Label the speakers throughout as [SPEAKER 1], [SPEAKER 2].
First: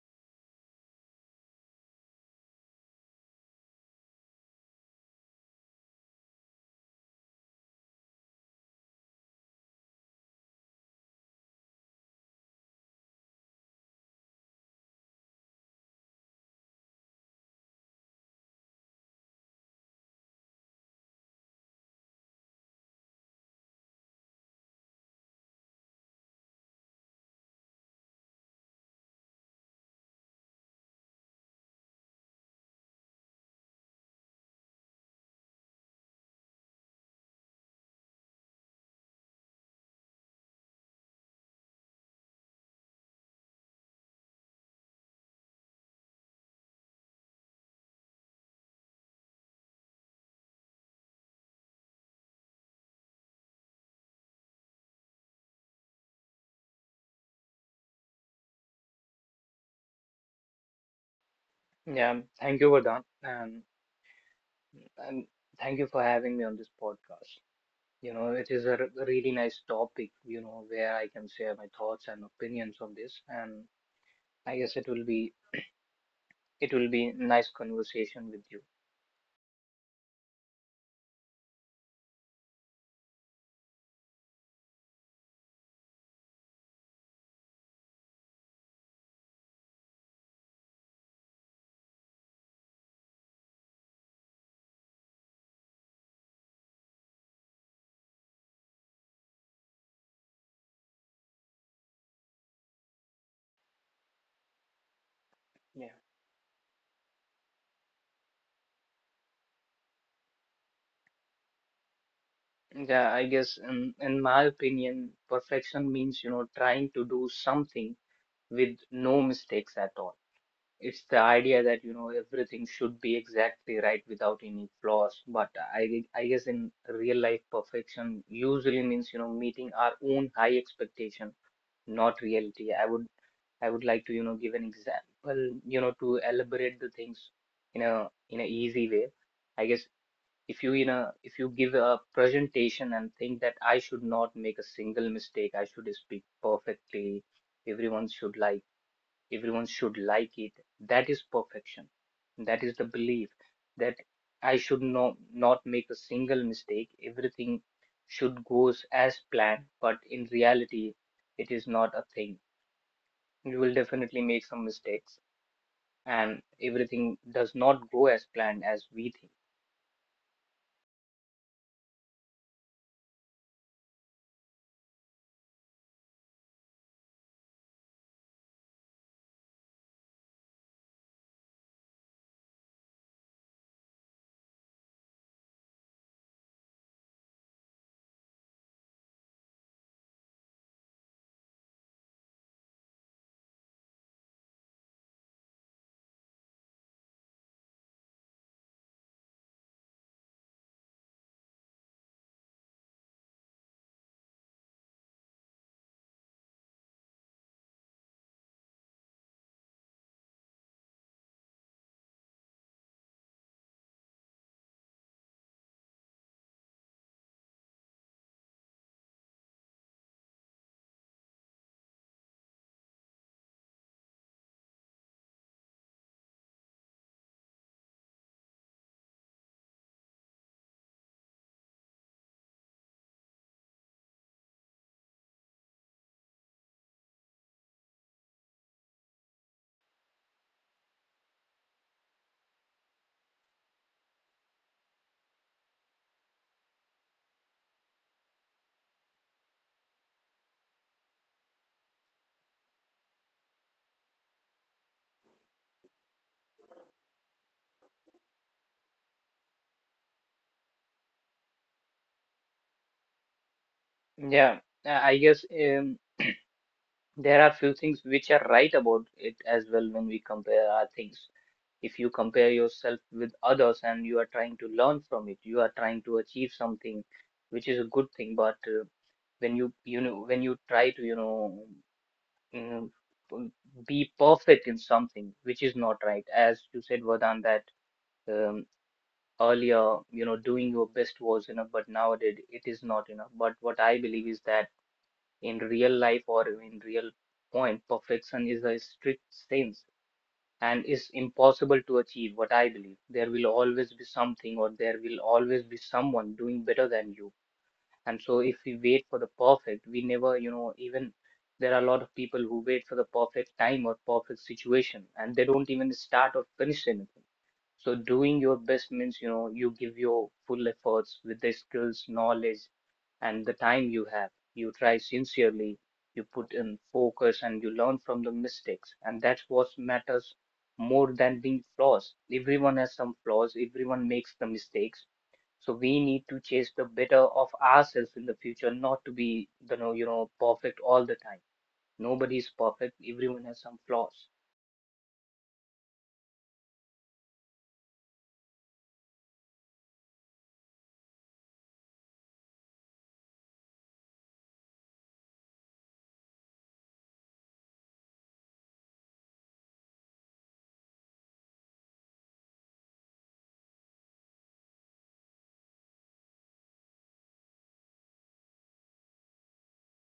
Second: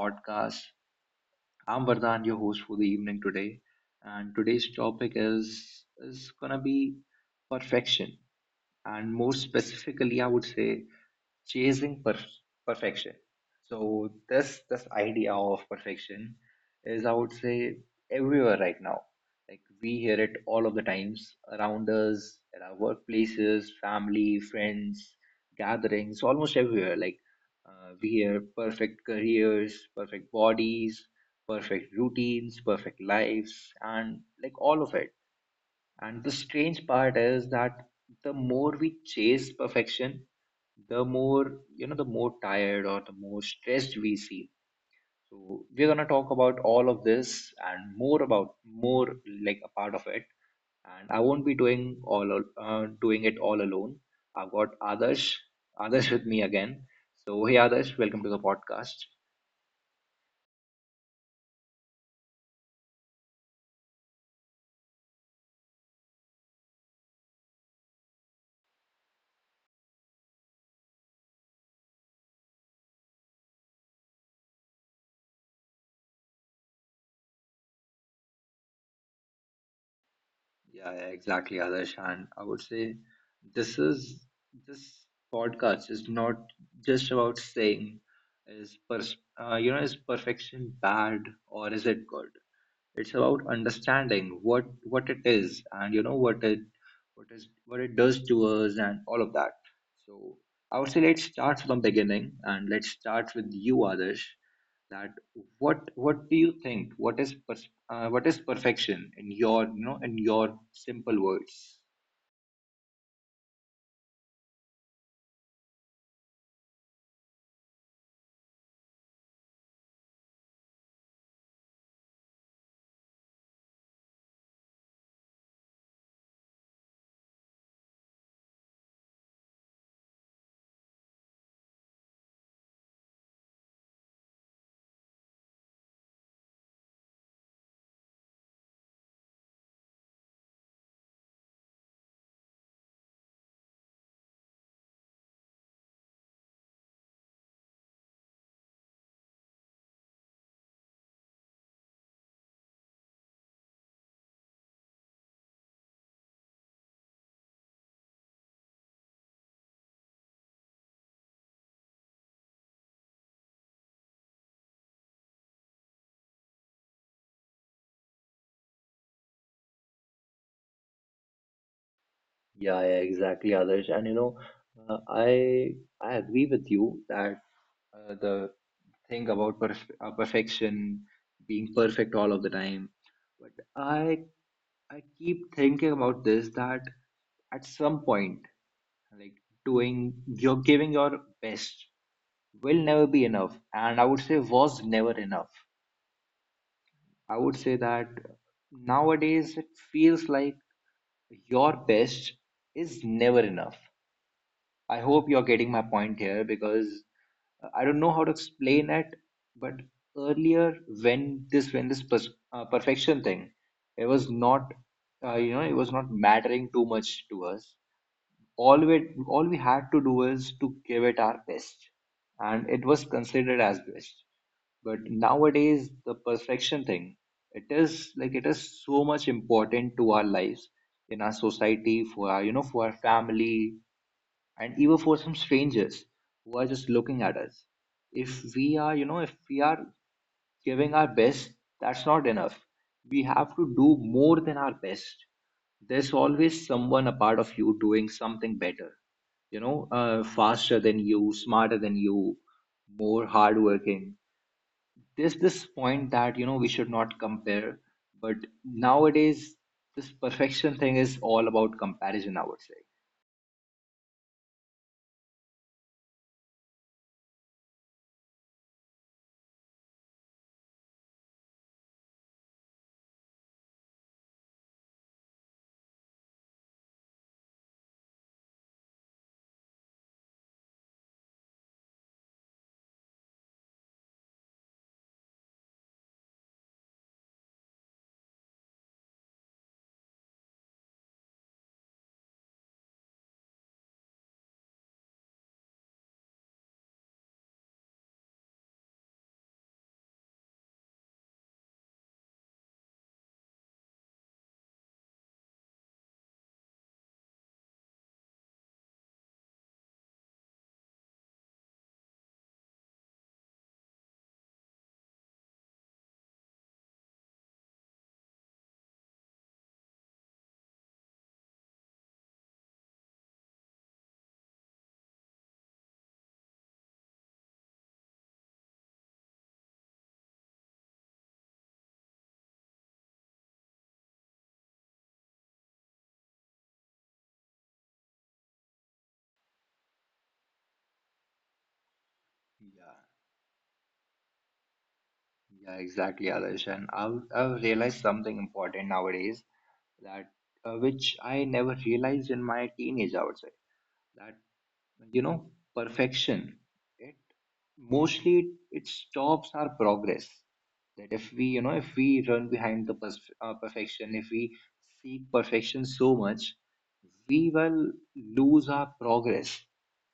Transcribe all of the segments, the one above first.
[SPEAKER 1] podcast. I'm Vardhan, your host for the evening today, and today's topic is gonna be perfection, and more specifically, I would say chasing perfection. So this idea of perfection is, I would say, everywhere right now. Like we hear it all of the times around us, at our workplaces, family, friends, gatherings, almost everywhere. We hear perfect careers, perfect bodies, perfect routines, perfect lives, and like all of it. And the strange part is that the more we chase perfection, the more tired or the more stressed we feel. So we're gonna talk about all of this and more about more like a part of it. And I won't be doing it all alone. I've got others, others with me again. So hey, others, welcome to the podcast.
[SPEAKER 2] Yeah, thank you, Vardhan, and thank you for having me on this podcast. You know, it is a really nice topic, you know, where I can share my thoughts and opinions on this, and I guess it will be nice conversation with you.
[SPEAKER 1] Yeah, yeah, exactly, Adarsh. And I would say this is this podcast is not just about saying is pers you know, is perfection bad or is it good? It's about understanding what it is and you know what it does to us and all of that. So I would say let's start from the beginning and let's start with you, Adarsh. That
[SPEAKER 2] Yeah.
[SPEAKER 1] what do you think? What is what is perfection in your you know in your simple words?
[SPEAKER 2] Yeah, I guess in my opinion, perfection means, you know, trying to do something with no mistakes at all. It's the idea that, you know, everything should be exactly right without any flaws. But I guess in real life, perfection usually means, you know, meeting our own high expectation, not reality. I would like to, you know, give an example, you know, to elaborate the things in in a easy way. I guess if you, you know, if you give a presentation and think that I should not make a single mistake, I should speak perfectly, everyone should like everyone should like it, that is perfection, that is the belief that i should not make a single mistake, everything should goes as planned, but in reality it is not a thing. You will definitely make some mistakes, and everything does not go as planned as we think.
[SPEAKER 1] Yeah, yeah, exactly, Adarsh. And you know, uh, I I agree with you that the think about perfection, being perfect all of the time. But I keep thinking about this that at some point, like doing you're giving your best will never be enough, and I would say was never enough. I would say that nowadays it feels like your best is never enough. I hope you're getting my point here because I don't know how to explain it, but earlier when this perfection thing, it was not you know it was not mattering too much to us. All we had to do is to give it our best, and it was considered as best. But nowadays, the perfection thing, it is like it is so much important to our lives in our society for our you know for our family and even for some strangers who are just looking at us if we are you know if we are giving our best, that's not enough. We have to do more than our best. There's always someone a part of you doing something better, you know, faster than you, smarter than you, more hardworking. There's this point that you know we should not compare, but nowadays this perfection thing is all about comparison, I would say.
[SPEAKER 2] Yeah, I guess, there are few things which are right about it as well. When we compare our things, if you compare yourself with others and you are trying to learn from it, you are trying to achieve something which is a good thing. But when you know when you try to, you know, mm, um, be perfect in something, which is not right, as you said, Vadan, that, um, earlier, you know, doing your best was enough, but nowadays it is not enough. But what I believe is that in real life or in real point, perfection is a strict sense and is impossible to achieve. What I believe, there will always be something, or there will always be someone doing better than you. And so if we wait for the perfect, we never, you know, even, there are a lot of people who wait for the perfect time or perfect situation, and they don't even start or finish anything. So doing your best means, you know, you give your full efforts with the skills, knowledge, and the time you have. You try sincerely, you put in focus, and you learn from the mistakes. And that's what matters more than being flaws. Everyone has some flaws, everyone makes the mistakes. So we need to chase the better of ourselves in the future, not to be the know, you know, perfect all the time. Nobody's perfect, everyone has some flaws.
[SPEAKER 1] Yeah, exactly, Adarsh. And I've realized something important nowadays that which I never realized in my teenage, I would say. That, you know, perfection, it mostly it stops our progress. That if we, you know, if we run behind the pers perfection, if we seek perfection so much, we will lose our progress.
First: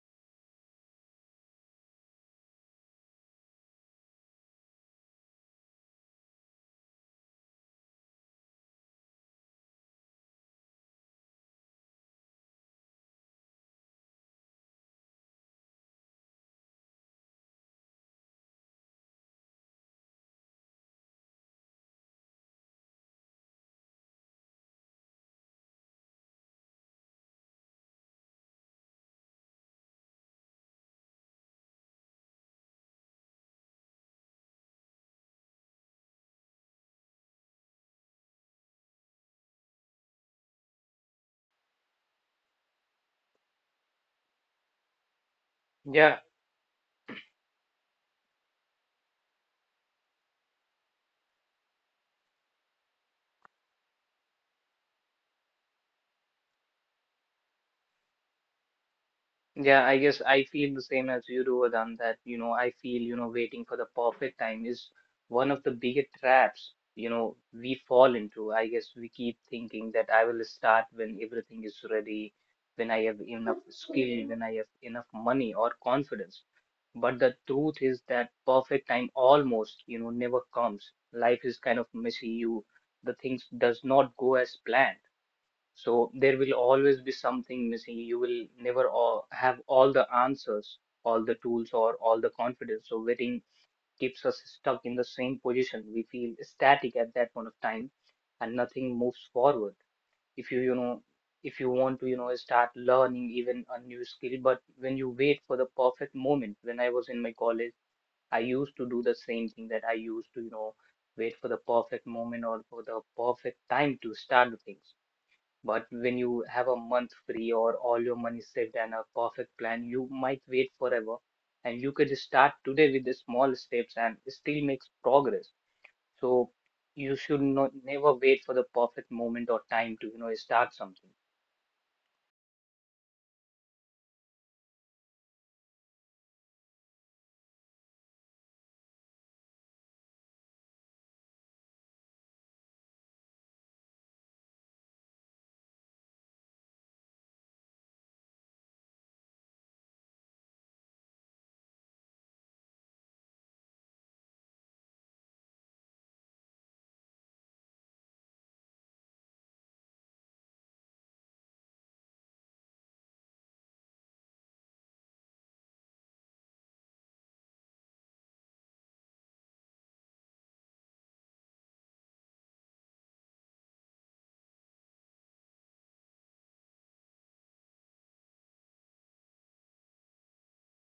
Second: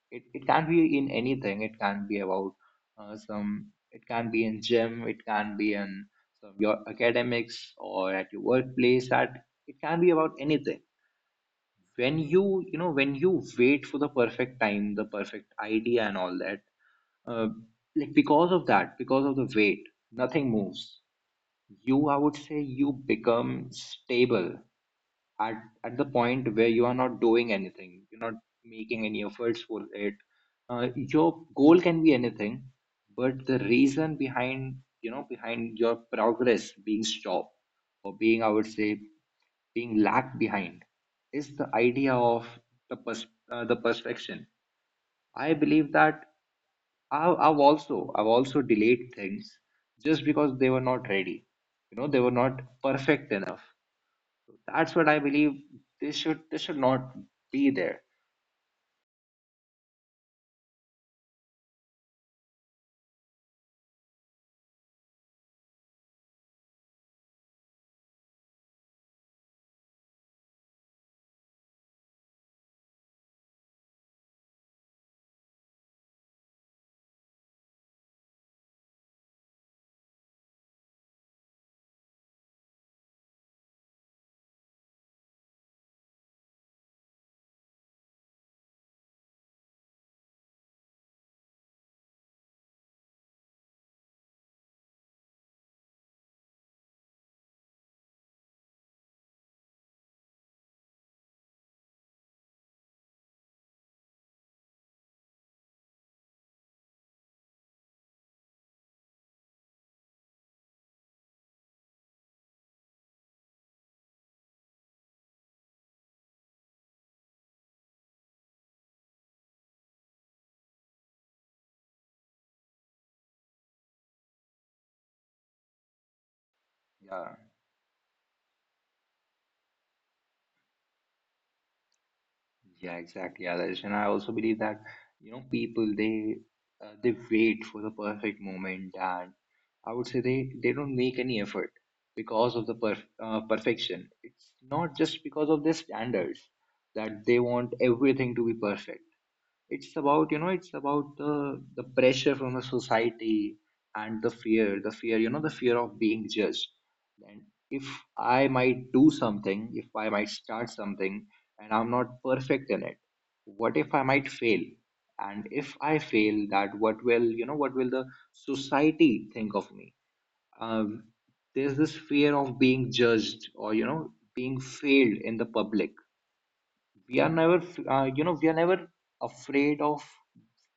[SPEAKER 1] It can be in anything. It can be about some it can be in gym, it can be in some, your academics or at your workplace, that it can be about anything. When you know when you wait for the perfect time, the perfect idea and all that, uh, like because of that, because of the wait, nothing moves. You, I would say you become stable at at the point where you are not doing anything, you're not making any efforts for it. Your goal can be anything, but the reason behind you know behind your progress being stopped or being I would say being lagged behind is the idea of the pers- the perfection. I believe
[SPEAKER 2] Yeah.
[SPEAKER 1] that I've also delayed things just because they were not ready. You know they were not perfect enough, that's what I believe. This should not be there.
[SPEAKER 2] Yeah, I guess I feel the same as you do, Vedant, that, you know, I feel, you know, waiting for the perfect time is one of the biggest traps, you know, we fall into. I guess we keep thinking that I will start when everything is ready, when I have enough skill, when I have enough money or confidence. But the truth is that perfect time almost, you know, never comes. Life is kind of messy. You, the things does not go as planned. So there will always be something missing. You will never all have all the answers, all the tools, or all the confidence. So waiting keeps us stuck in the same position. We feel static at that point of time, and nothing moves forward. If you, you know, if you want to, you know, start learning even a new skill, but when you wait for the perfect moment, when I was in my college, I used to do the same thing, that I used to, you know, wait for the perfect moment or for the perfect time to start the things. But when you have a month free or all your money saved and a perfect plan, you might wait forever. And you could start today with the small steps and still make progress. So you
[SPEAKER 1] Yeah,
[SPEAKER 2] should not never wait for the perfect moment or time to, you know, start something.
[SPEAKER 1] yeah, exactly, Adarsh. And I also believe that you know people they wait for the perfect moment, and I would say they don't make any effort because of the perfection. It's not just because of their standards that they want everything to be perfect. It's about you know it's about the pressure from the society and the fear you know the fear of being judged. And if I might do something, if I might start something and I'm not perfect in it, what if I might fail, and if I fail, that what will you know what will the society think of me? um, there's this fear of being judged or you know being failed in the public. We are never you know we are never afraid of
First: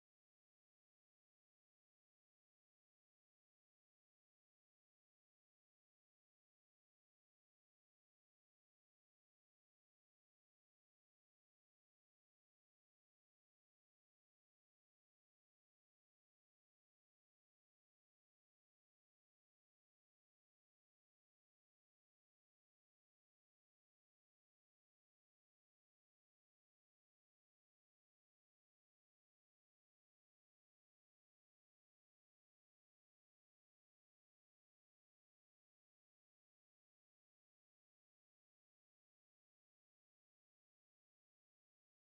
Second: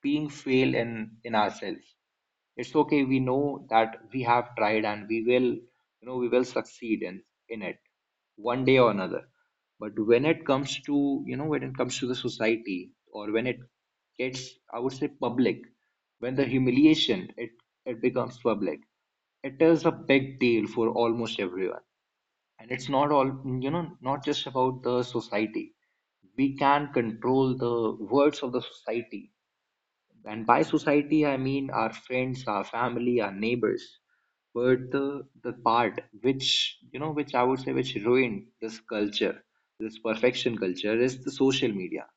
[SPEAKER 1] being fail in ourselves. It's okay, we know that we have tried and we will you know we will succeed in it one day or another. But when it comes to you know when it comes to the society, or when it gets, I would say public, when the humiliation, it becomes public, it is a big deal for almost everyone. And it's not all you know not just about the society. We can control the words of the society, and by society I mean our friends, our family, our neighbors. But the part which you know which I would say which ruined this culture, this perfection culture, is the social media.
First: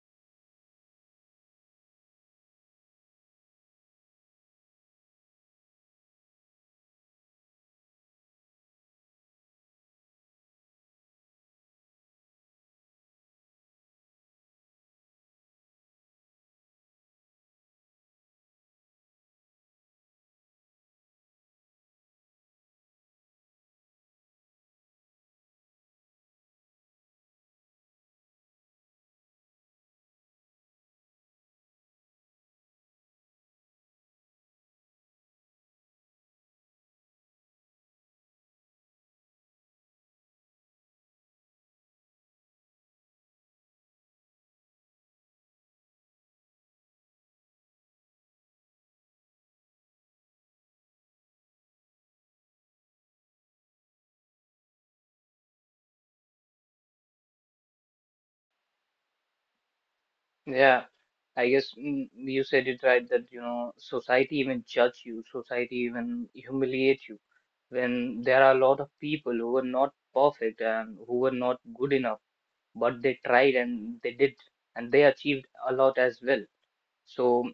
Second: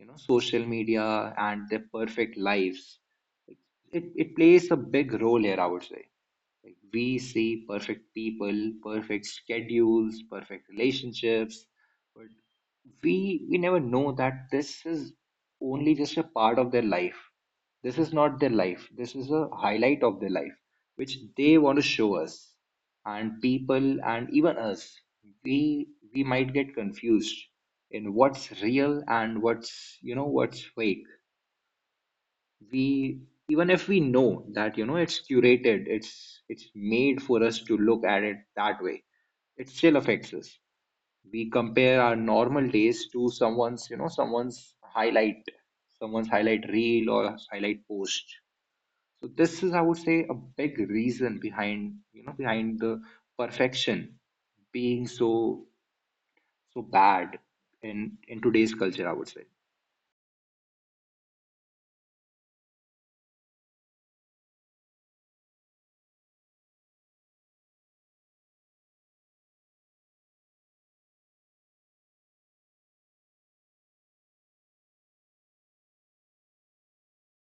[SPEAKER 1] You know social media and their perfect lives, it plays a big role here, I would say. Like we see perfect people, perfect schedules, perfect relationships, but we never know that this is only just a part of their life. This is not their life, this is a highlight of their life which they want to show us. And people and even us, we we might get confused in what's real and what's you know what's fake. We, even if we know that you know it's curated, it's made for us to look at it that way, it still affects us. We compare our normal days to someone's you know someone's highlight, someone's highlight reel or highlight post. So this is I would say a big reason behind you know behind the perfection being so so bad in today's culture, I would say.
[SPEAKER 2] Yeah, I guess, you said it right that, you know, society even judge you, society even humiliate you when there are a lot of people who are not perfect and who are not good enough, but they tried and they did, and they achieved a lot as well. So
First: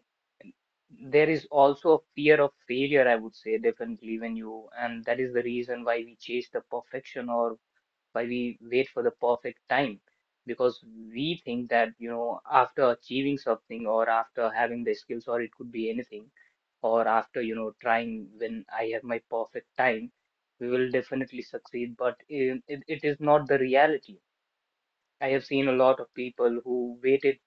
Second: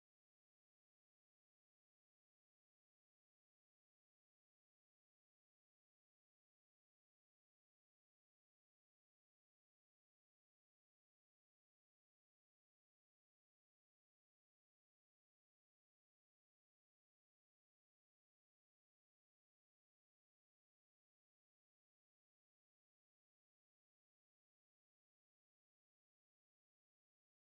[SPEAKER 2] there is also a fear of failure, I would say, definitely, when you, and that is the reason why we chase the perfection or why we wait for the perfect time. Because we think that, you know, after achieving something or after having the skills, or it could be anything, or after, you know, trying, when I have my perfect time, we will definitely succeed. But it is not the reality. I have seen a lot of people who waited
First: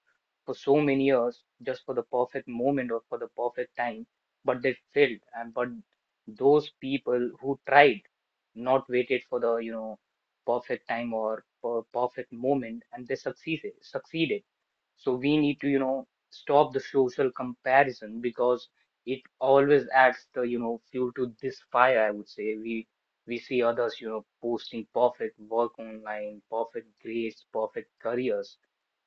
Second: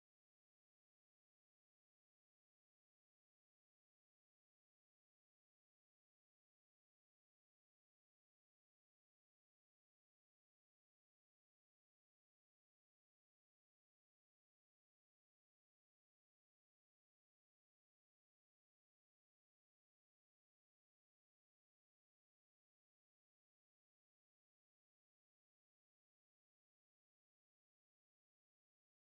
[SPEAKER 2] for so many years just for the perfect moment or for the perfect time, but they failed. And but those people who tried, not waited for the, you know, perfect time or perfect moment, and they succeeded. Succeeded. So we need to, you know, stop the social comparison, because it always adds the, you know, fuel to this fire. I would say we see others, you know, posting perfect work online, perfect grades, perfect careers,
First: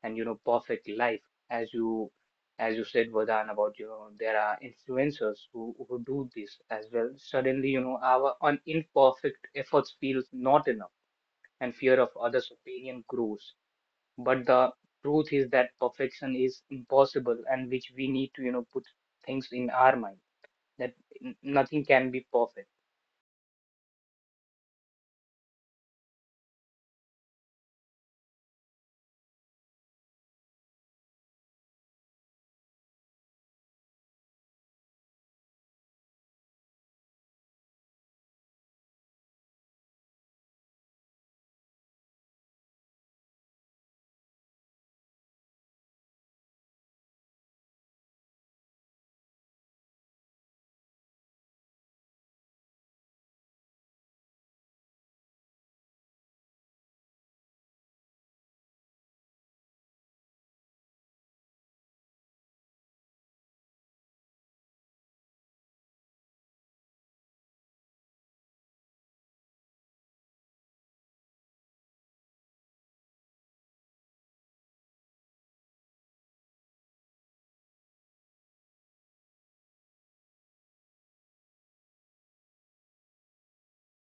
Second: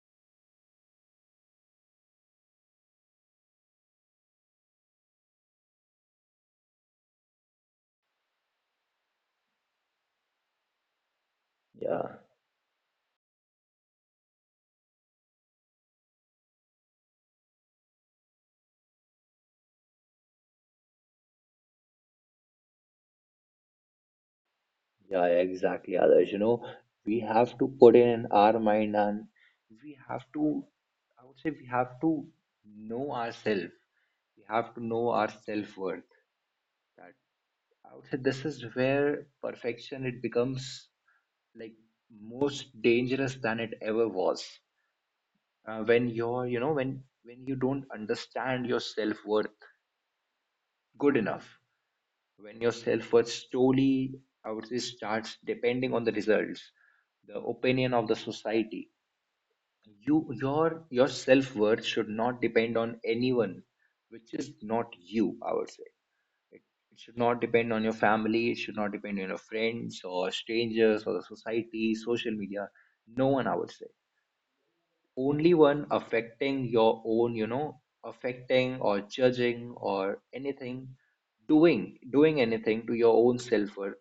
[SPEAKER 2] and you know, perfect life. As you, as you said, Vardhan, about, you know, there are influencers who do this as well. Suddenly, you know, our imperfect efforts feels not enough, and fear of
[SPEAKER 1] Yeah,
[SPEAKER 2] others opinion grows. But the truth is that perfection is impossible, and which we need to, you know, put things in our mind, that nothing can be perfect.
[SPEAKER 1] yeah, exactly, Others. You know, we have to put in our mind and we have to I would say we have to know ourselves, we have to know our self-worth. I would say this is where perfection it becomes like most dangerous than it ever was. When you're, you know, when you don't understand your self worth good enough, when your self worth slowly, I would say, starts depending on the results, the opinion of the society. You, your self worth should not depend on anyone, which is not you. I would say it, it should not depend on your family, it should not depend on your friends or strangers or the society, social media. No one, I would say. Only one affecting your own, you know, affecting or judging or anything, doing anything to your own self worth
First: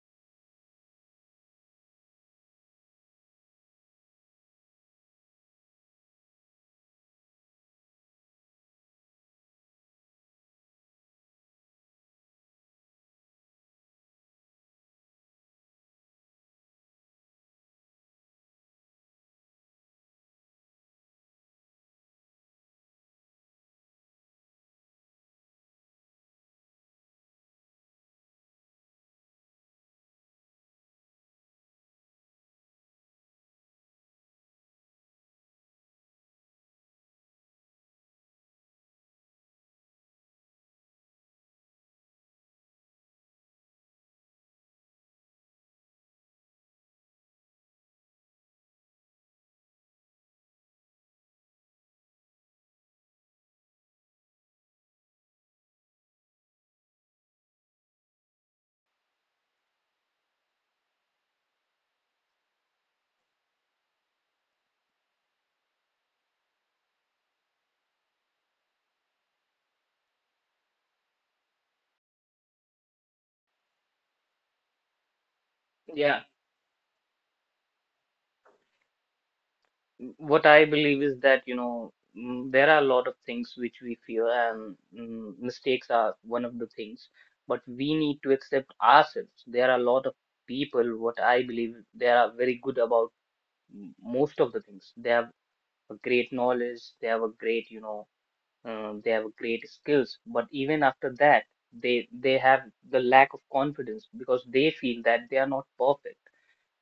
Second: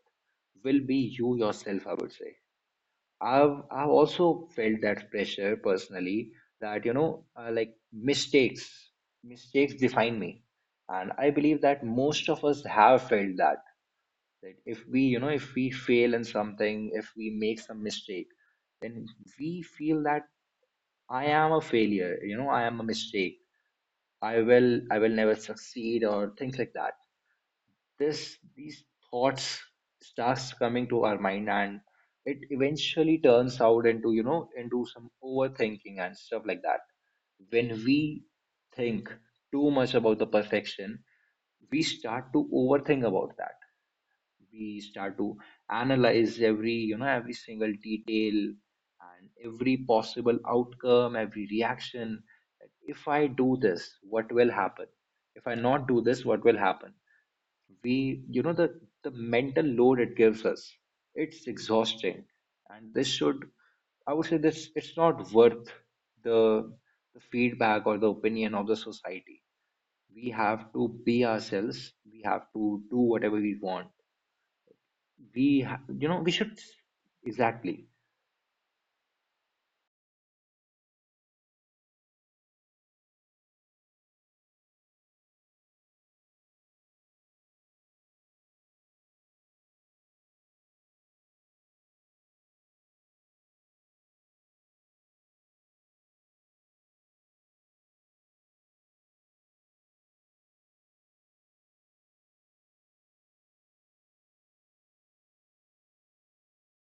[SPEAKER 1] will be you yourself, I would say. I've also felt that pressure personally, that you know like mistakes define me. And I believe that most of us have felt that, that if we you know if we fail in something, if we make some mistake, then we feel that I am a failure, you know I am a mistake, I will never succeed or things like that. This these thoughts starts coming to our mind, and it eventually turns out into you know into some overthinking and stuff like that. When we think too much about the perfection, we start to overthink about that, we start to analyze every you know every single detail and every possible outcome, every reaction. Like, if I do this what will happen, if I not do this what will happen. We you know the mental load it gives us, it's exhausting, and this should I would say this it's not worth the the feedback or the opinion of the society. We have to be ourselves, we have to do whatever we want. You know
[SPEAKER 2] Yeah,
[SPEAKER 1] we should exactly.
[SPEAKER 2] what I believe is that, you know, there are a lot of things which we fear, and mistakes are one of the things. But we need to accept ourselves. There are a lot of people, what I believe, they are very good about most of the things. They have a great knowledge, they have a great, you know, they have a great skills. But even after that, they have the lack of confidence because they feel that they are not perfect.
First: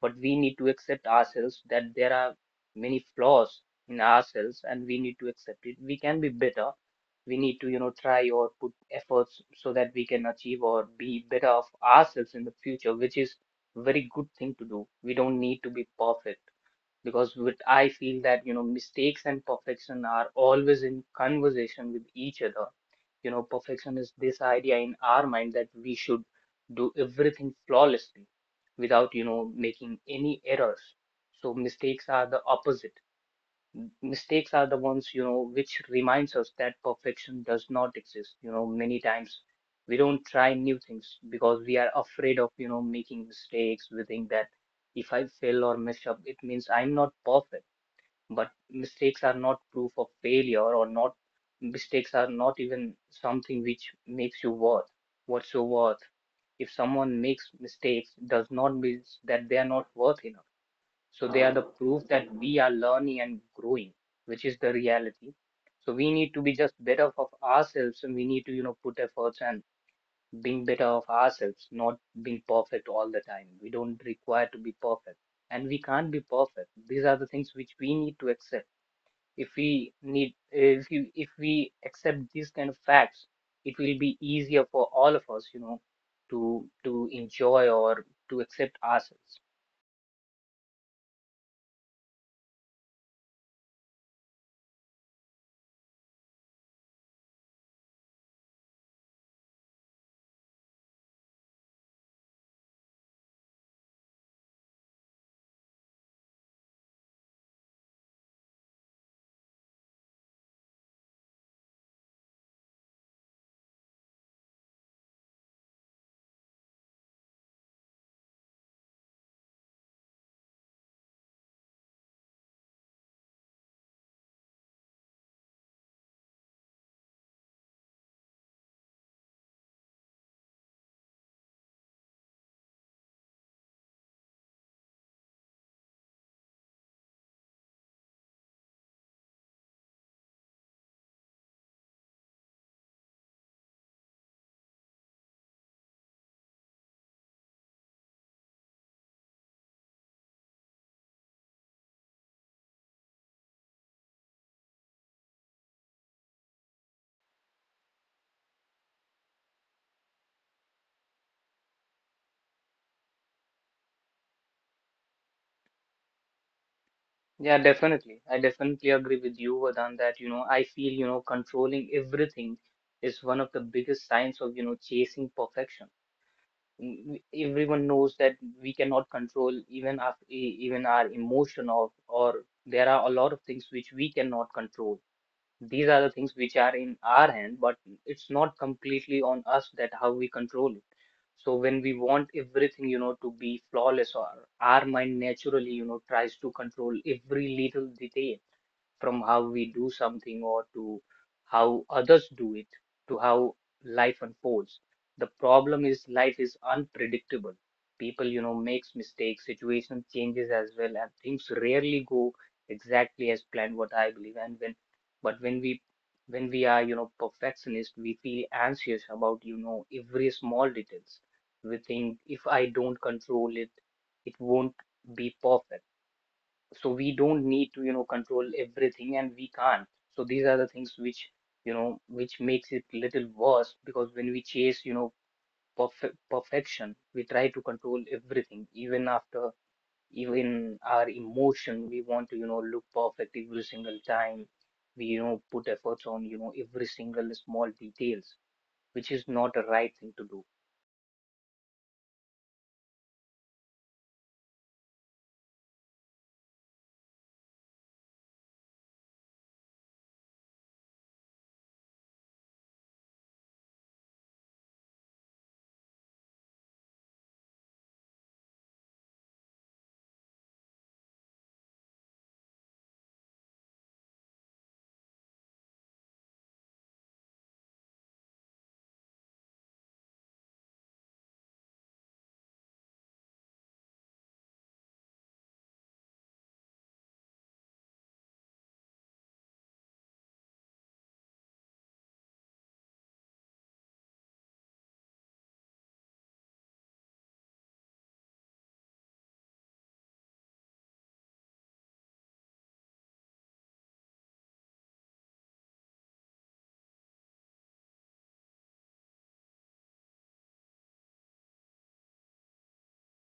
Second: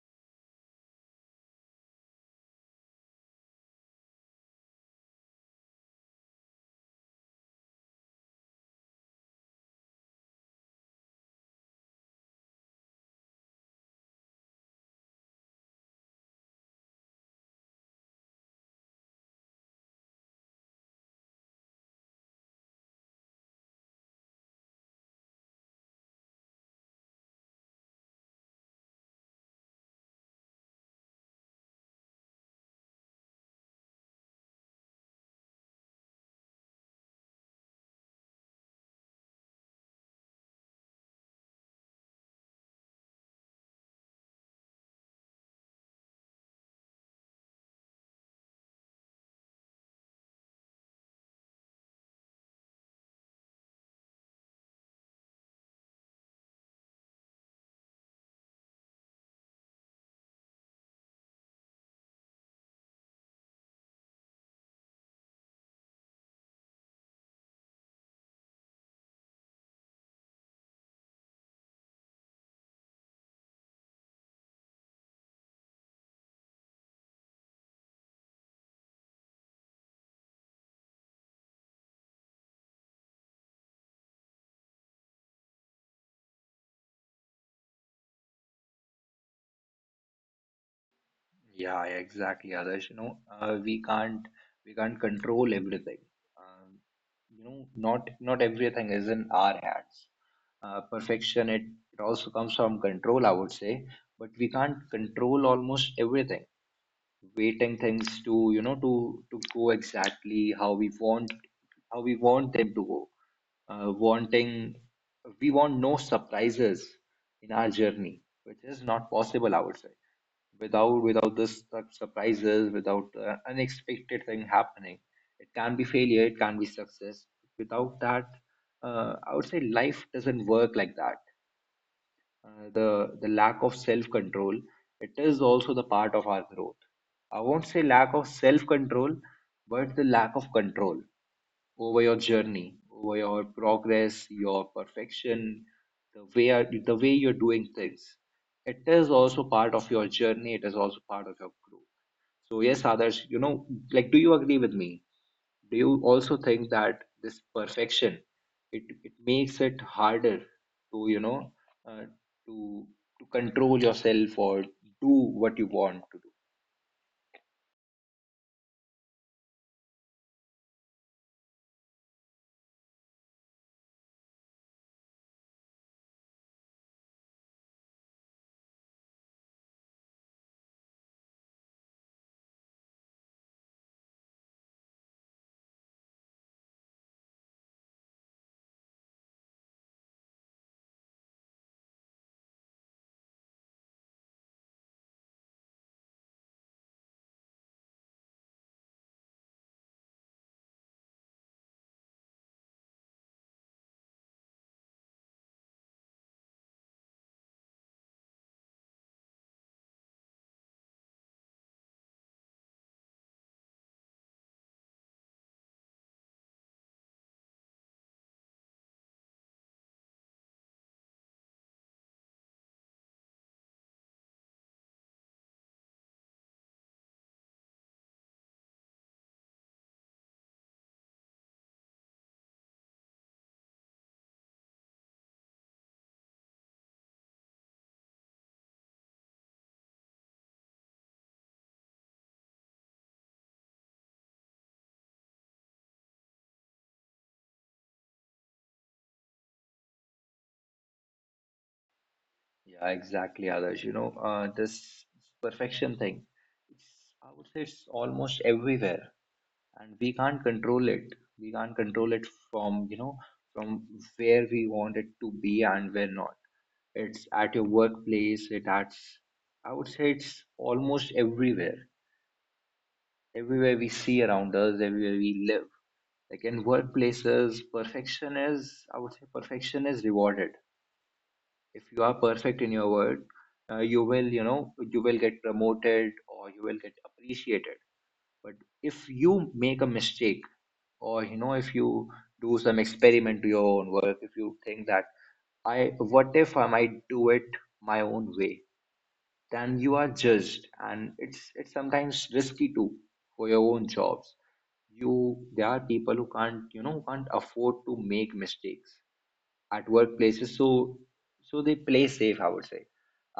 [SPEAKER 2] But we need to accept ourselves, that there are many flaws in ourselves, and we need to accept it. We can be better. We need to, you know, try or put efforts so that we can achieve or be better of ourselves in the future, which is very good thing to do. We don't need to be perfect, because what I feel that, you know, mistakes and perfection are always in conversation with each other. You know, perfection is this idea in our mind that we should do everything flawlessly without, you know, making any errors. So mistakes are the opposite. Mistakes are the ones, you know, which reminds us that perfection does not exist. You know, many times we don't try new things because we are afraid of, you know, making mistakes. We think that if I fail or mess up, it means I'm not perfect. But mistakes are not proof of failure or not. Mistakes are not even something which makes you worth, what's your worth. If someone makes mistakes, does not mean that they are not worth enough. So they are the proof that we are learning and growing, which is the reality. So we need to be just better of ourselves, and we need to, you know, put efforts and being better of ourselves, not being perfect all the time. We don't require to be perfect, and we can't be perfect. These are the things which we need to accept. If we need, if we accept these kind of facts, it will be easier for all of us, you know, to enjoy or to accept ourselves.
[SPEAKER 1] Yeah, yeah, exactly, Adarsh. You know, uh, we can't we can't control everything. Um, you know, not everything is in our hands. Perfection, it, it also comes from control, I would say, but we can't control almost everything. Waiting things to to go exactly how we want them to go, wanting we want no surprises in our journey, which is not possible, I would say. Without this such surprises, without unexpected thing happening. It can be failure, it can be success. Without that, I would say life doesn't work like that. The lack of self control, it is also the part of our growth. I won't say lack of self control, but the lack of control over your journey, over your progress, your perfection, the way you're doing things. It is also part of your journey, it is also part of your growth. So yes, others, you know, like, do you agree with me? Do you also think that this perfection, it makes it harder to, uh, to to control yourself, or do what you want to do?
[SPEAKER 2] Yeah, definitely, I definitely agree with you, Vadan, that, you know, I feel, you know, controlling everything is one of the biggest signs of, you know, chasing perfection. Mm, everyone knows that we cannot control even our even our emotion, or there are a lot of things which we cannot control. These are the things which are in our hand, but it's not completely on us that how we control it. So when we want everything, you know, to be flawless, or our mind naturally, you know, tries to control every little detail, from how we do something or to how others do it, to how life unfolds. The problem is life is unpredictable. People, you know, makes mistakes, situation changes as well, and things rarely go exactly as planned, what I believe. And when but When we, when we are, you know, perfectionist, we feel anxious about, you know, every small details. We think if I don't control it, it won't be perfect. So we don't need to, you know, control everything, and we can't. So these are the things which, you know, which makes it little worse, because when we chase, you know, perfection, we try to control everything. Even our emotion we want to, you know, look perfect every single time. We, you know, put efforts on, you know, every single small details, which is not a right thing to do.
[SPEAKER 1] Yeah, exactly, others. This perfection thing, it's, I would say it's almost everywhere, and we can't control it. We can't control it from, from where we want it to be and where not. It's at your workplace, it at, I would say it's almost everywhere. Everywhere we see around us, everywhere we live. Like in workplaces, perfection is, I would say, perfection is rewarded. If you are perfect in your work, you will, you know, you will get promoted or you will get appreciated. But if you make a mistake, or you know, if you do some experiment to your own work, if you think that, I, what if I might do it my own way? Then you are judged, and it's sometimes risky too for your own jobs. You, there are people who can't, you know, who can't afford to make mistakes at workplaces. So so they play safe, I would say.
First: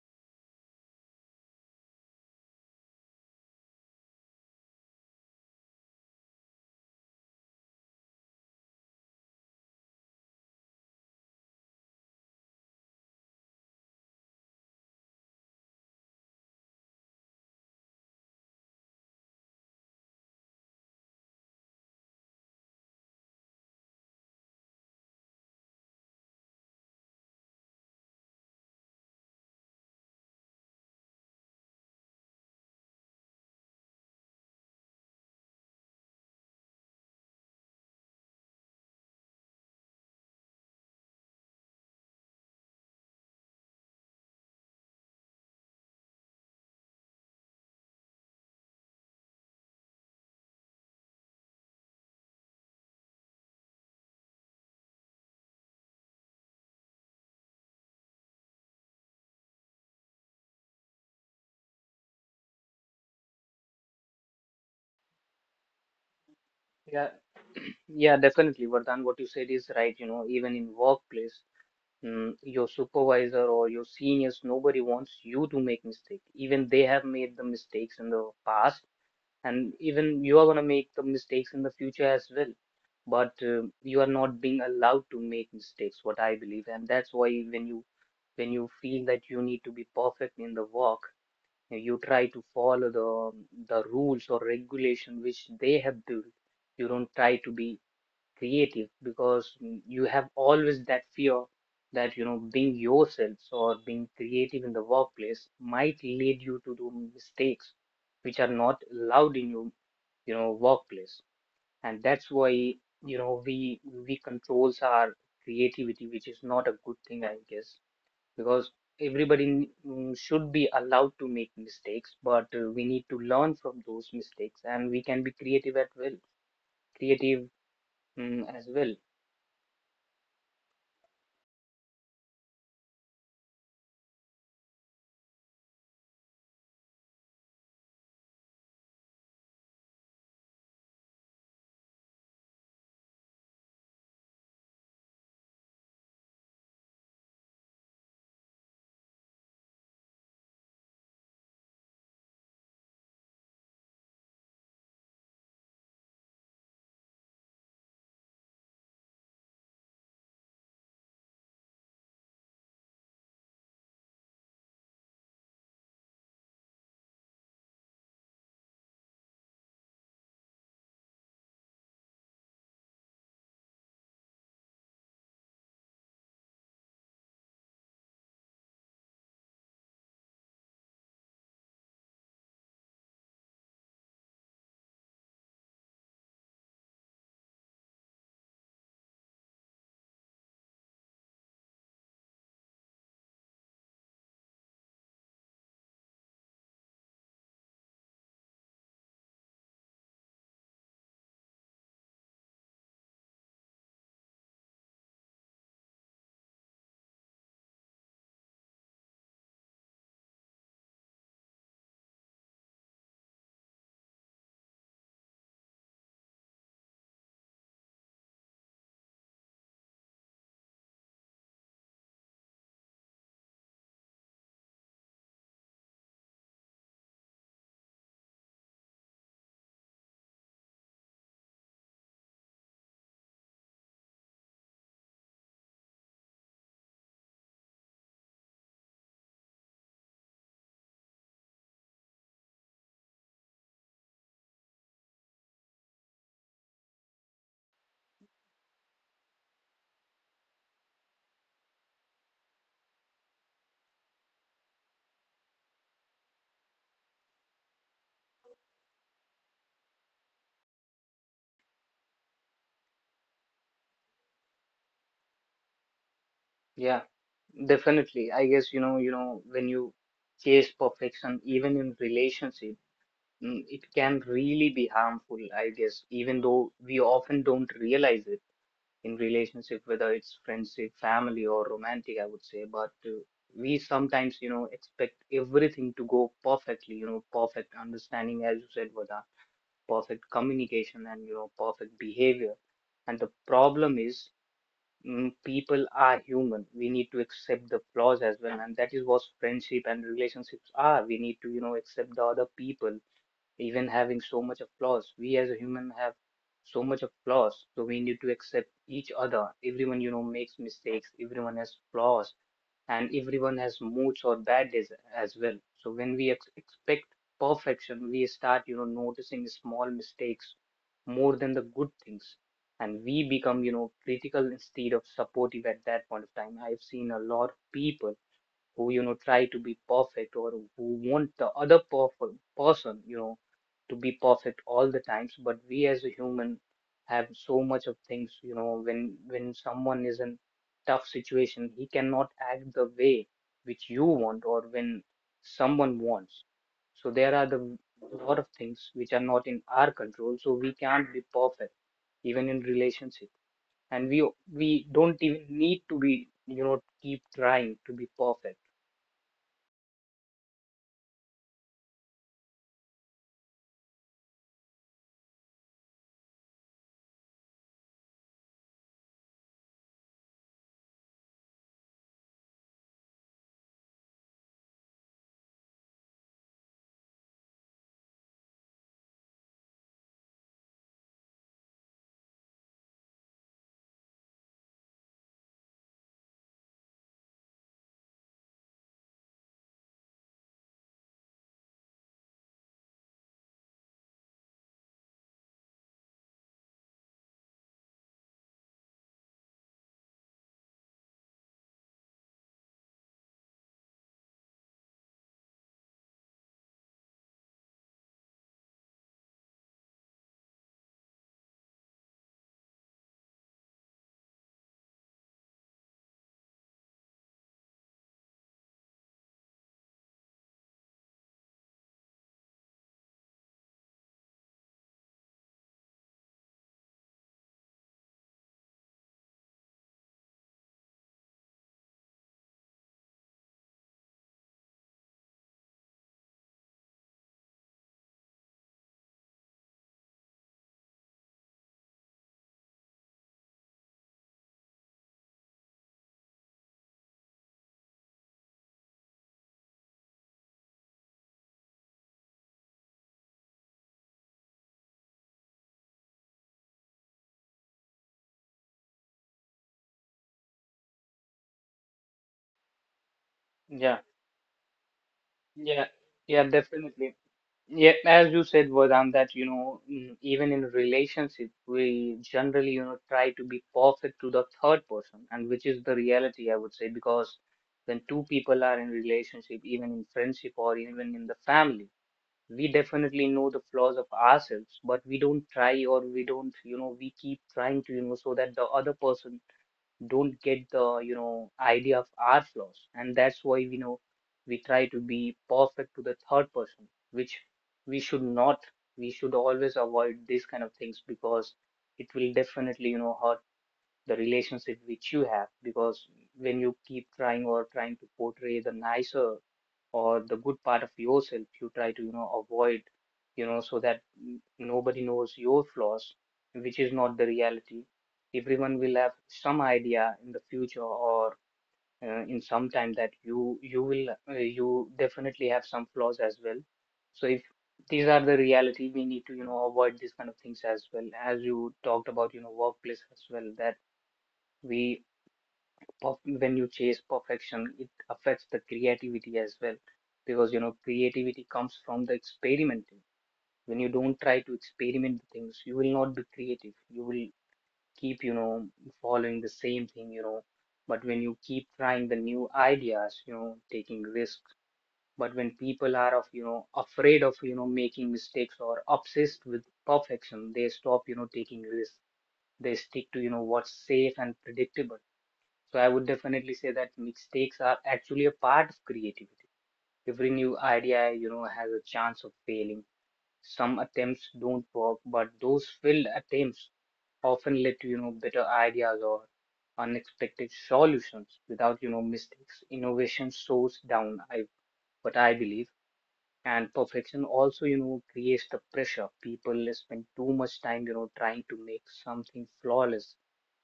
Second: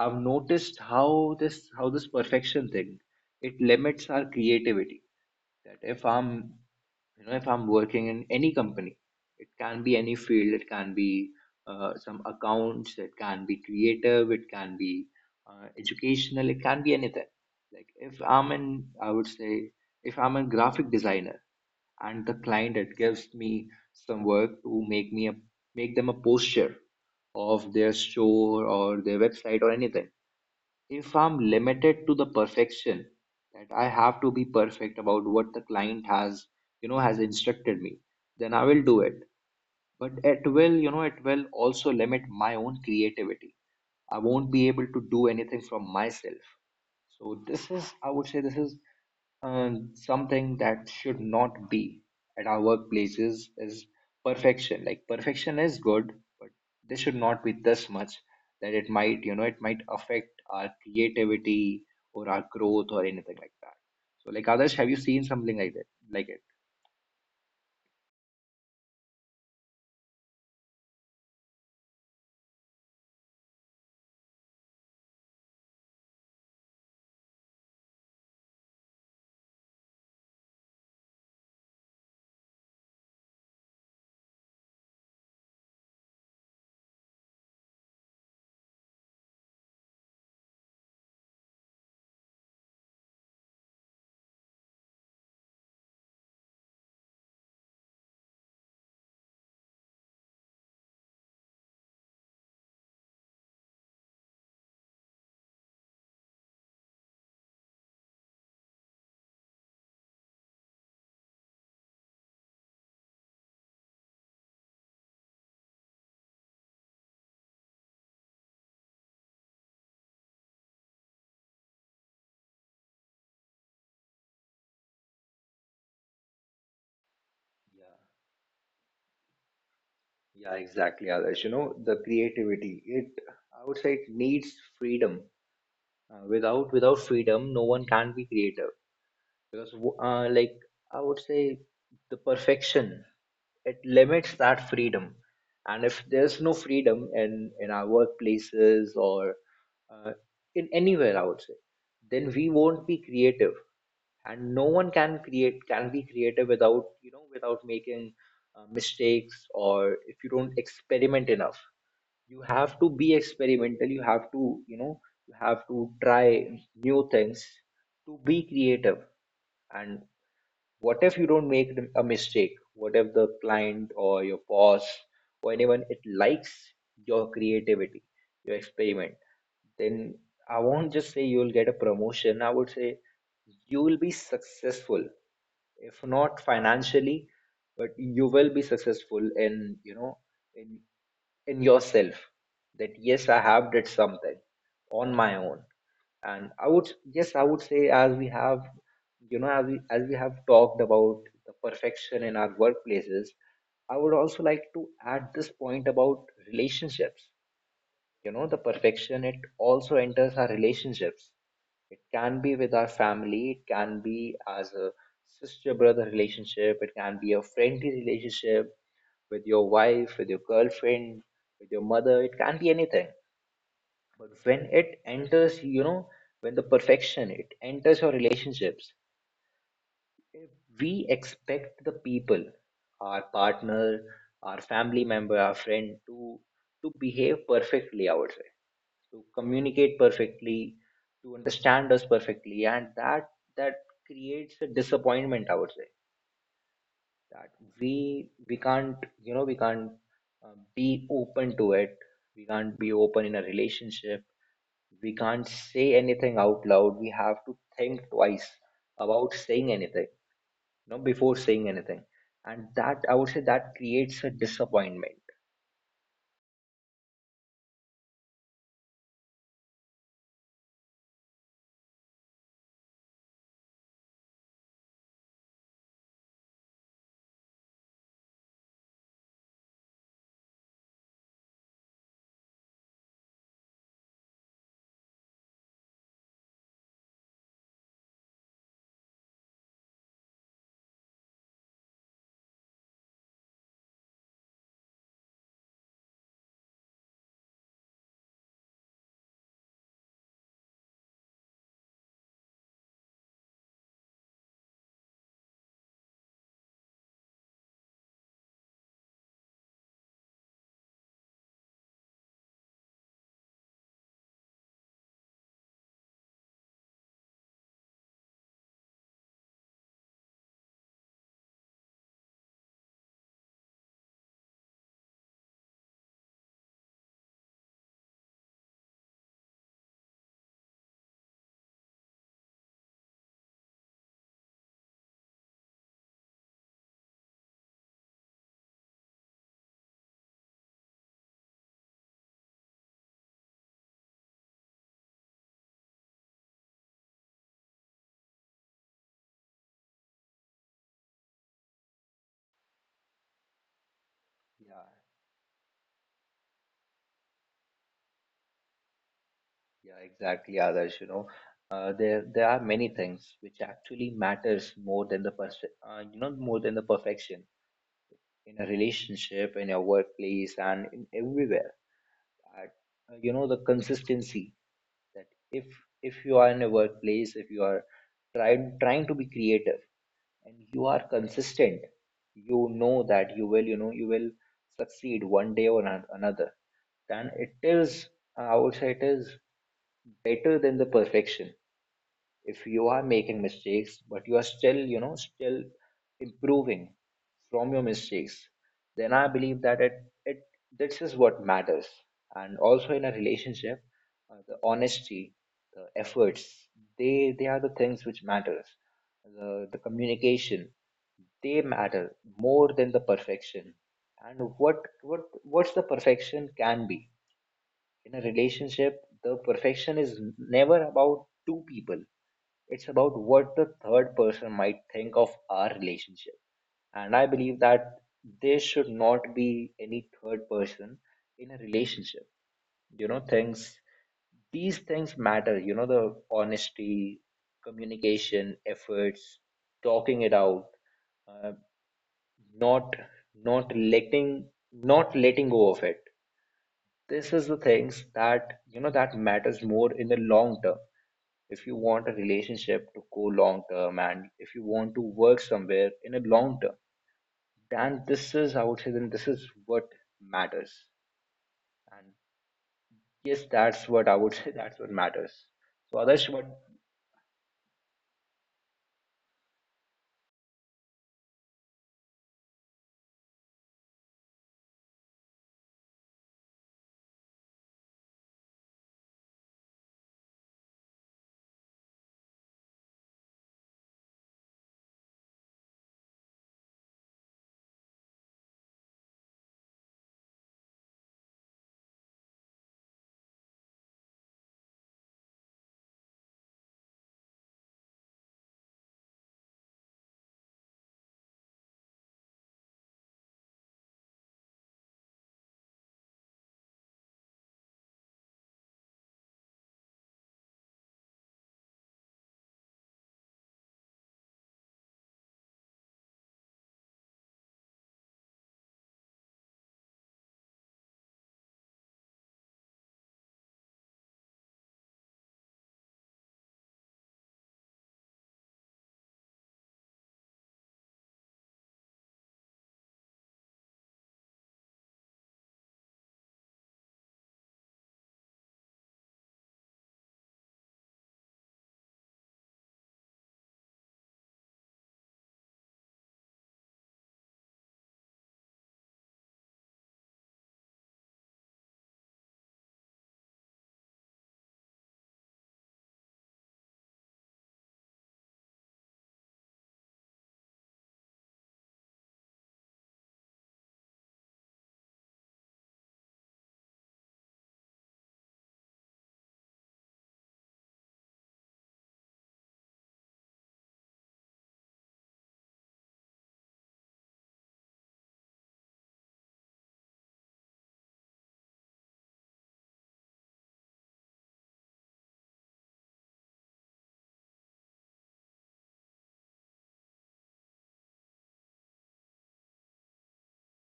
[SPEAKER 1] I've noticed how this perfection thing, it limits our creativity. That if I'm, you know, if I'm working in any company, it can be any field, it can be some accounts, it can be creative, it can be educational, it can be anything. Like if I'm in, I would say, if I'm a graphic designer and the client it gives me some work to make me a make them a poster of their store or their website or anything. If I'm limited to the perfection that I have to be perfect about what the client has, you know, has instructed me, then I will do it. But it will, you know, it will also limit my own creativity. I won't be able to do anything from myself. So this is, I would say, this is something that should not be at our workplaces is perfection. Like perfection is good, but this should not be this much that it might, you know, it might affect our creativity or our growth or anything like that. So, like others, have you seen something like that, like it?
[SPEAKER 2] Yeah yeah definitely, Vardhan, what you said is right. You know, even in workplace, your supervisor or your seniors, nobody wants you to make mistake. Even they have made the mistakes in the past, and even you are going to make the mistakes in the future as well. But you are not being allowed to make mistakes, what I believe, and that's why when you, when you feel that you need to be perfect in the work, you try to follow the rules or regulation which they have built. You don't try to be creative because, you have always that fear that, you know, being yourself or being creative in the workplace might lead you to do mistakes which are not allowed in your, you know, workplace. And that's why, you know, we controls our creativity, which is not a good thing, I guess. Because everybody should be allowed to make mistakes, but we need to learn from those mistakes and we can be creative at well, creative, as well.
[SPEAKER 1] Yeah, yeah, exactly, Adarsh. You know, the creativity, it, I would say it needs freedom. Without freedom, no one can be creative. Because, like, I would say the perfection, it limits that freedom. And if there's no freedom in our workplaces or uh, in anywhere, I would say, then we won't be creative. And no one can create can be creative without, making mistakes, or if you don't experiment enough. You have to be experimental. You have to, you know, you have to try new things to be creative. And what if you don't make a mistake? What if the client, or your boss, or anyone, it likes your creativity, your experiment? Then, I won't just say you'll get a promotion, I would say you will be successful, if not financially, but you will be successful in, you know, in in yourself. That yes, I have did something on my own. And I would, yes, I would say, as we have, you know, as we have talked about the perfection in our workplaces, I would also like to add this point about relationships. You know, the perfection it also enters our relationships. It can be with our family, it can be as a sister brother relationship, it can be a friendly relationship with your wife, with your girlfriend, with your mother, it can be anything. But when it enters, you know, when the perfection it enters our relationships, if we expect the people, our partner, our family member, our friend to behave perfectly, I would say, to communicate perfectly, to understand us perfectly, and that, that creates a disappointment, I would say. That we can't, you know, we can't be open to it. We can't be open in a relationship. We can't say anything out loud. We have to think twice about saying anything, you know, before saying anything. And that, I would say, that creates a disappointment.
[SPEAKER 2] Yeah, definitely. I guess, you know, when you chase perfection, even in relationship, it can really be harmful, I guess, even though we often don't realize it. In relationship, whether it's friendship, family, or romantic, I would say. But we sometimes, you know, expect everything to go perfectly, you know, perfect understanding, as you said, Vada, perfect communication and, you know, perfect behavior. And the problem is, people are human. We need to accept the flaws as well, and that is what friendship and relationships are. We need to, you know, accept the other people even having so much of flaws. We as a human have so much of flaws, so we need to accept each other. Everyone, you know, makes mistakes, everyone has flaws, and everyone has moods or bad days as well. So when we expect perfection, we start, you know, noticing small mistakes more than the good things, and we become, you know, critical instead of supportive. At that point of time, I've seen a lot of people who, you know, try to be perfect, or who want the other person, you know, to be perfect all the times. But we as a human have so much of things. You know, when someone is in tough situation, he cannot act the way which you want. Or when someone wants, so there are the lot of things which are not in our control, so we can't be perfect even in relationship. And we
[SPEAKER 1] Yeah,
[SPEAKER 2] don't even need to be, you know, keep trying to be perfect.
[SPEAKER 1] yeah, exactly, others. There there are many things which actually matters more than the person, you know, more than the perfection, in a relationship, in your workplace, and in everywhere. At, you know, the consistency, that if you are in a workplace, if you are trying to be creative, and you are consistent, you know that you will, you know, you will succeed one day or ano- another, then it is, I would say it is better than the perfection. If you are making mistakes but you are still, you know, still improving from your mistakes, then I believe that it this is what matters. And also in a relationship, the honesty, the efforts, they are the things which matters. The communication, they matter more than the perfection. And what's the perfection can be in a relationship. The perfection is never about two people. It's about what the third person might think of our relationship. And I believe that there should not be any third person in a relationship. You know, things, these things matter. You know, the honesty, communication, efforts, talking it out, uh, not not letting not letting go of it. This is the things that, you know, that matters more in the long term. If you want a relationship to go long term, and if you want to work somewhere in a long term, then this is, I would say, then this is what matters. And yes, that's
[SPEAKER 2] Yeah,
[SPEAKER 1] what I would say, that's what matters.
[SPEAKER 2] yeah,
[SPEAKER 1] So others
[SPEAKER 2] yeah,
[SPEAKER 1] what.
[SPEAKER 2] definitely. Yeah, as you said, Vedant, that, you know, even in relationship, we generally, you know, try to be perfect to the third person, and which is the reality, I would say, because when two people are in relationship, even in friendship or even in the family, we definitely know the flaws of ourselves, but we don't try, or we don't, you know, we keep trying to, you know, so that the other person don't get the, you know, idea of our flaws. And that's why, we know, we try to be perfect to the third person, which we should not. We should always avoid these kind of things because it will definitely, you know, hurt the relationship which you have. Because when you keep trying, or trying to portray the nicer or the good part of yourself, you try to, you know, avoid, you know, so that nobody knows your flaws, which is not the reality. Everyone will have some idea in the future, or in some time, that you will, you definitely have some flaws as well. So if these are the reality, we need to, you know, avoid these kind of things as well. As you talked about, you know, workplace as well, that we, when you chase perfection, it affects the creativity as well. Because, you know, creativity comes from the experimenting. When you don't try to experiment with things, you will not be creative. You will keep, you know, following the same thing, you know. But when you keep trying the new ideas, you know, taking risks. But when people are of, you know, afraid of, you know, making mistakes or obsessed with perfection, they stop, you know, taking risks. They stick to, you know, what's safe and predictable. So I would definitely say that mistakes are actually a part of creativity. Every new idea, you know, has a chance of failing. Some attempts don't work, but those failed attempts often lead to, you know, better ideas or unexpected solutions. Without, you know, mistakes, innovation slows down, I what I believe. And perfection also, you know, creates the pressure. People spend too much time, you know, trying to make something flawless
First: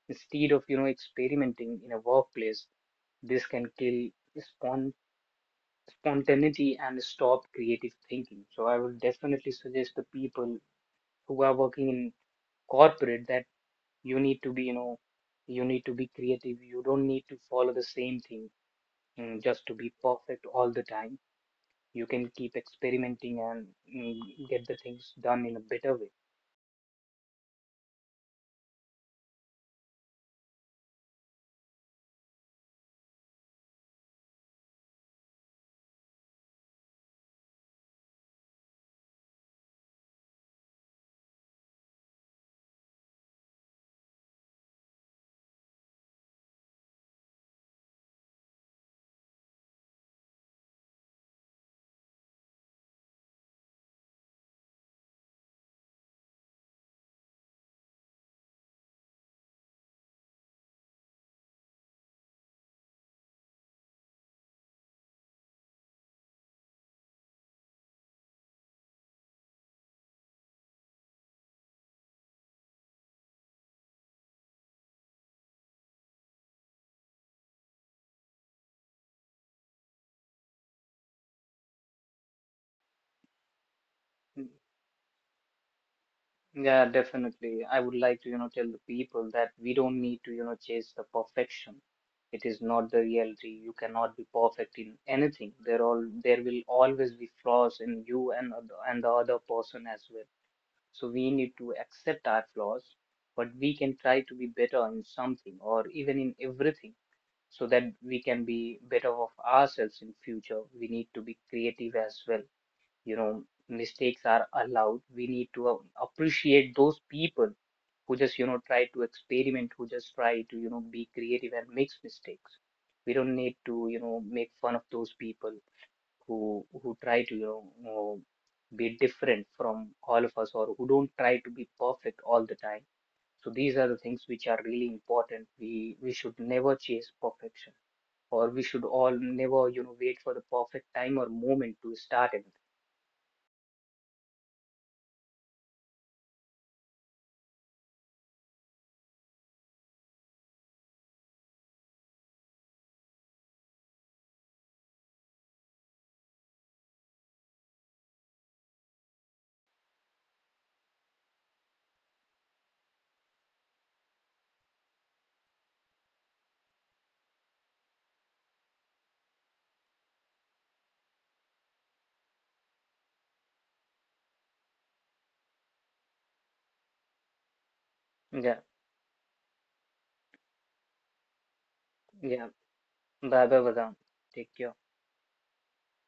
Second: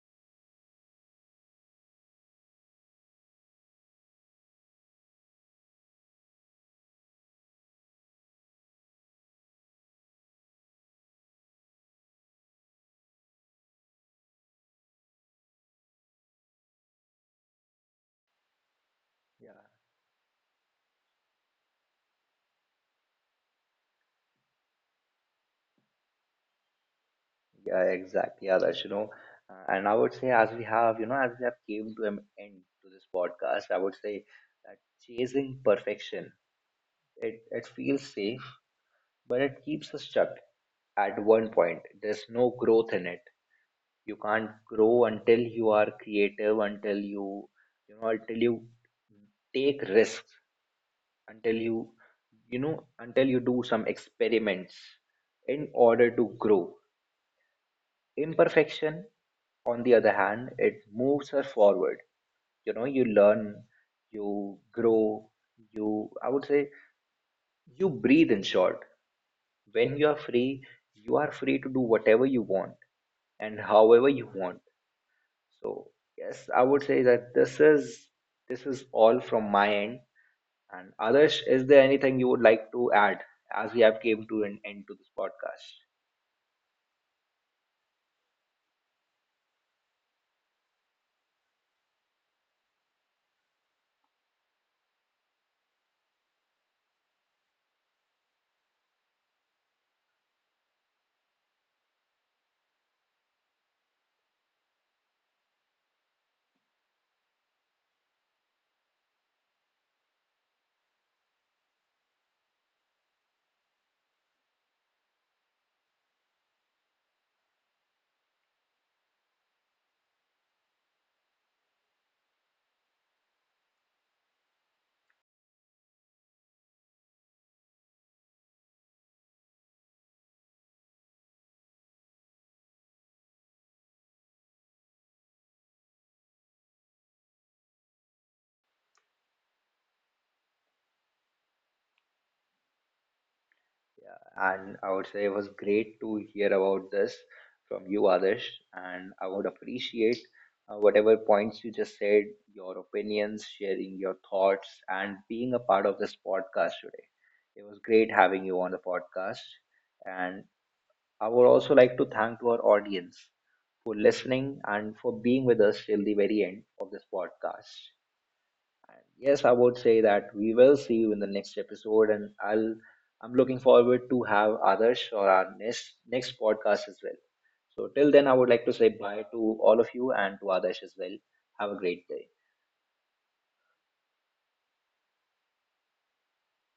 [SPEAKER 2] instead of, you know, experimenting in a workplace. This can kill spon- spontaneity and stop creative thinking. So I would definitely suggest the people who are working in corporate that you need to be, you know, you need to be creative. You don't need to follow the same thing,
[SPEAKER 1] Yeah,
[SPEAKER 2] just to be perfect all the time. You can keep experimenting and, mm, get the things done in a better way.
[SPEAKER 1] yeah, exactly, others. And I would say, as we have, you know, as we have came to an end to this podcast, I would say that chasing perfection, it feels safe, but it keeps us stuck at one point. There's no growth in it. You can't grow until you are creative, until you know, until you take risks, until you know, until you do some experiments in order to grow. Imperfection, on the other hand, it moves her forward. You know, you learn, you grow, you, I would say, you breathe in short. When you are free, you are free to do whatever you want, and however you want. So yes, I would say that this is, this is all from my end. And Adarsh, is there anything you would like to add as we have came to
[SPEAKER 2] Mm,
[SPEAKER 1] an end to this podcast?
[SPEAKER 2] Yeah, definitely. I would like to, you know, tell the people that we don't need to, you know, chase the perfection. It is not the reality. You cannot be perfect in anything. There all there will always be flaws in you and other, and the other person as well. So we need to accept our flaws, but we can try to be better in something or even in everything, so that we can be better of ourselves in future. We need to be creative as well, you know, mistakes are allowed. We need to, appreciate those people who just, you know, try to experiment, who just try to, you know, be creative and makes mistakes. We don't need to, you know, make fun of those people who try to, you know, be different from all of us, or who don't try to be perfect all the time. So these are the things which are really important. We should never chase perfection, or we should all never, you know, wait for the perfect time or moment to start it.
[SPEAKER 1] And I would say it was great to hear about this from you, Adarsh. And I would appreciate whatever points you just said, your opinions, sharing your thoughts, and being a part of this podcast today. It was great having you on the podcast. And I would also like to thank to our audience for listening and for being with us till the very end of this podcast. And yes, I would say that we will see you in the next episode, and I'll I'm looking forward to have others or our next podcast as well. So till then, I would
[SPEAKER 2] yeah
[SPEAKER 1] like to say bye to all of you and to others as well. Have a great day.
[SPEAKER 2] yeah bye bye बदाम, take care.